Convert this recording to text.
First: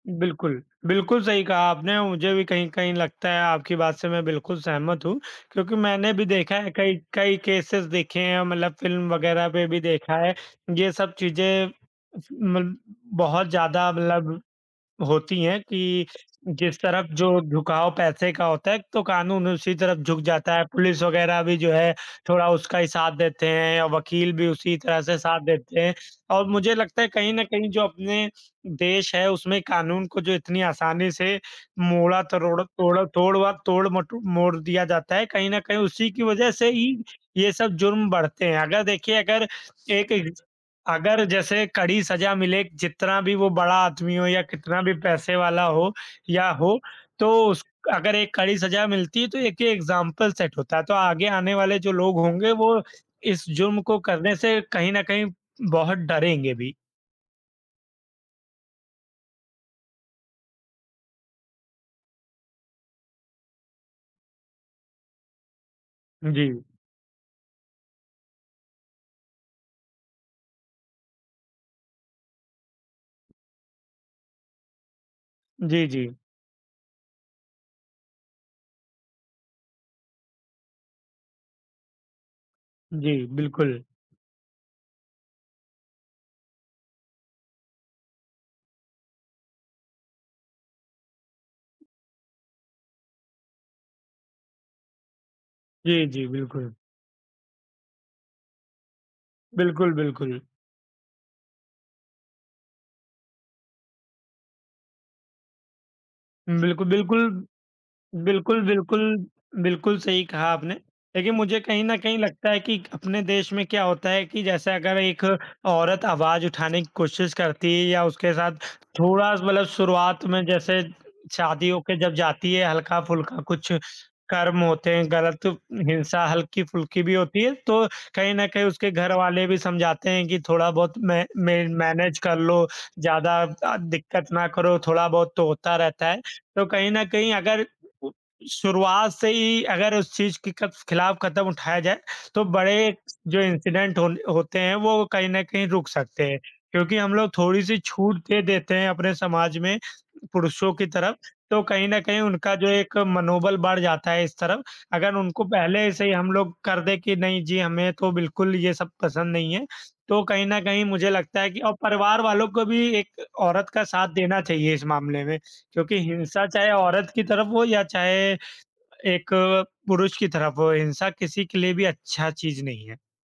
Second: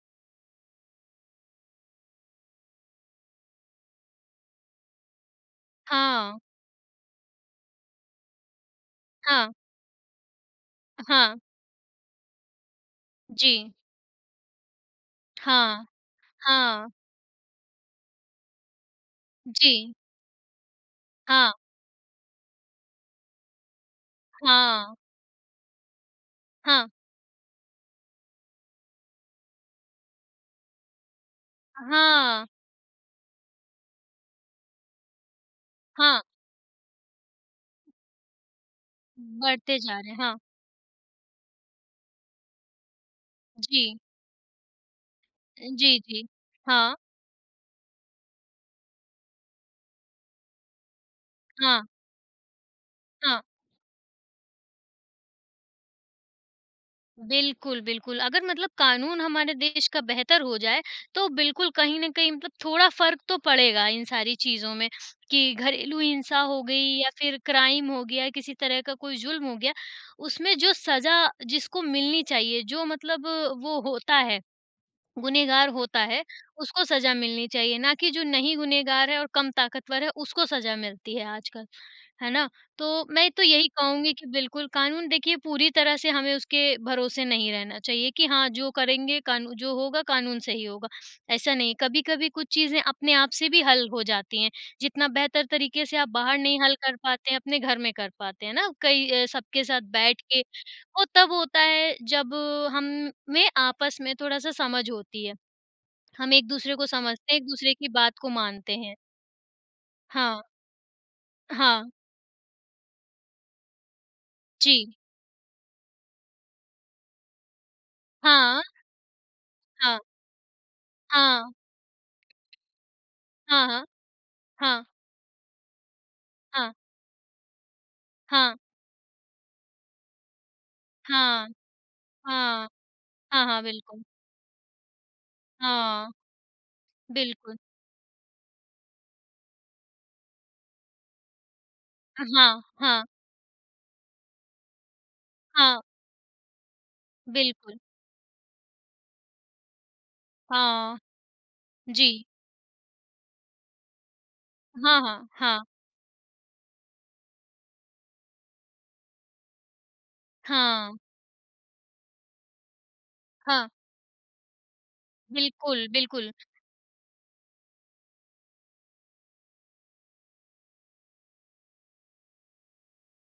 बिल्कुल, बिल्कुल सही कहा आपने, मुझे भी कहीं-कहीं लगता है, आपकी बात से मैं बिल्कुल सहमत हूँ क्योंकि मैंने भी हाँ। देखा है कई कई केसेज़ देखे हैं मतलब फ़िल्म वगैरह हाँ। पे भी देखा है, ये अ, सब हाँ। चीज़ें मल बहुत जी। ज़्यादा मतलब होती हैं हाँ। कि जिस हाँ। तरफ जो झुकाव पैसे का होता है, तो कानून उसी जी। तरफ झुक जाता है, पुलिस वगैरह हाँ। भी जो है थोड़ा उसका ही साथ देते हैं, वकील भी उसी हाँ। तरह से साथ देते हैं। और मुझे हाँ। लगता है कहीं न कहीं जो अपने देश है उसमें कानून को जो इतनी आसानी से अ, मोड़ा, हाँ। तरोड़ तोड़ तोड़ व तोड़ मटो मोड़ दिया जाता है, कहीं न कहीं उसी हाँ। की वजह से ही ये सब जुर्म बढ़ते हैं, अगर देखिए अगर बढ़ते जा रहे एक हैं, हाँ। एग्ज अगर जैसे कड़ी सज़ा मिले जितना भी वो बड़ा जी। आदमी हो या कितना भी पैसे अ, वाला हो जी, जी। या हो हाँ। तो उस अगर एक कड़ी सज़ा मिलती है तो एक ये एग्ज़ाम्पल सेट होता है, तो आगे आने वाले हाँ। जो लोग होंगे वो हाँ। इस जुर्म को करने से कहीं न कहीं बहुत डरेंगे भी। बिल्कुल, बिल्कुल अगर मतलब कानून हमारे देश का बेहतर हो जाए, तो बिल्कुल कहीं न कहीं मतलब थोड़ा फ़र्क तो पड़ेगा इन सारी चीज़ों में कि घरेलू हिंसा हो जी। गई या फिर क्राइम हो गया, किसी तरह का कोई जुल्म हो गया, उसमें जो सज़ा जिसको मिलनी चाहिए, जो मतलब वो होता है, गुनहगार जी, होता जी। है, उसको सज़ा मिलनी चाहिए ना कि जो नहीं गुनहगार है और कम ताकतवर है, उसको सज़ा मिलती है आजकल। है ना? तो जी, मैं तो यही बिल्कुल। कहूँगी कि बिल्कुल कानून देखिए पूरी तरह से हमें उसके भरोसे नहीं रहना चाहिए कि हाँ, जो करेंगे कानू जो होगा कानून से ही होगा, ऐसा नहीं कभी-कभी कुछ चीज़ें अपने आप से भी हल हो जाती हैं, जितना बेहतर तरीके से जी, आप जी, बाहर नहीं बिल्कुल। हल कर पाते हैं, अपने घर में कर पाते हैं ना, कई अ, सबके साथ बिल्कुल, बैठ के बिल्कुल। वो तब होता है जब हम में आपस में थोड़ा-सा समझ होती है। हम एक-दूसरे को बिल्कुल, समझते हैं, बिल्कुल। एक-दूसरे की बात को बिल्कुल, मानते हैं। बिल्कुल, बिल्कुल सही हाँ। कहा आपने, लेकिन मुझे कहीं हाँ। न कहीं लगता है कि अपने देश में क्या होता है कि जैसे जी। अगर एक औरत आवाज़ उठाने की कोशिश करती है या उसके साथ हाँ। थोड़ा-सा मतलब हाँ। शुरुआत में जैसे हाँ। शादी होके जब जाती है, हल्का-फुल्का हाँ, कुछ हाँ। कर्म हाँ। होते हैं गलत हिंसा हाँ। हल्की-फुल्की भी होती है, तो कहीं न हाँ। कहीं उसके घरवाले भी समझाते हैं कि थोड़ा-बहुत मै, हाँ। मै मैनेज कर लो, हाँ। ज़्यादा हाँ, हाँ, अ, बिल्कुल। दिक्कत ना करो, थोड़ा-बहुत तो होता रहता हाँ। है, तो कहीं न कहीं बिल्कुल। अगर शुरुआत से ही अगर उस चीज़ के कफ ख़िलाफ़ कदम उठाया जाए उ तो हाँ, बड़े हाँ। जो इंसिडेंट हो होते हैं, वो कहीं न कहीं हाँ। रुक सकते हैं। क्योंकि हम लोग बिल्कुल। थोड़ी-सी छूट दे देते हैं अपने समाज में पुरुषों की हाँ। तरफ तो कहीं न कहीं जी। उनका जो एक मनोबल बढ़ जाता है इस तरफ, हाँ, अगर हाँ, उनको हाँ। पहले से ही हम लोग कर दें कि नहीं जी, हमें तो बिल्कुल ये सब पसंद नहीं है, तो कहीं न कहीं हाँ। मुझे लगता है कि और परिवार वालों को भी एक हाँ। औरत का साथ देना चाहिए इस मामले में बिल्कुल, क्योंकि बिल्कुल। हिंसा चाहे औरत की तरफ हो या चाहे एक पुरुष की तरफ हो, हिंसा किसी के लिए भी अच्छा चीज़ नहीं है।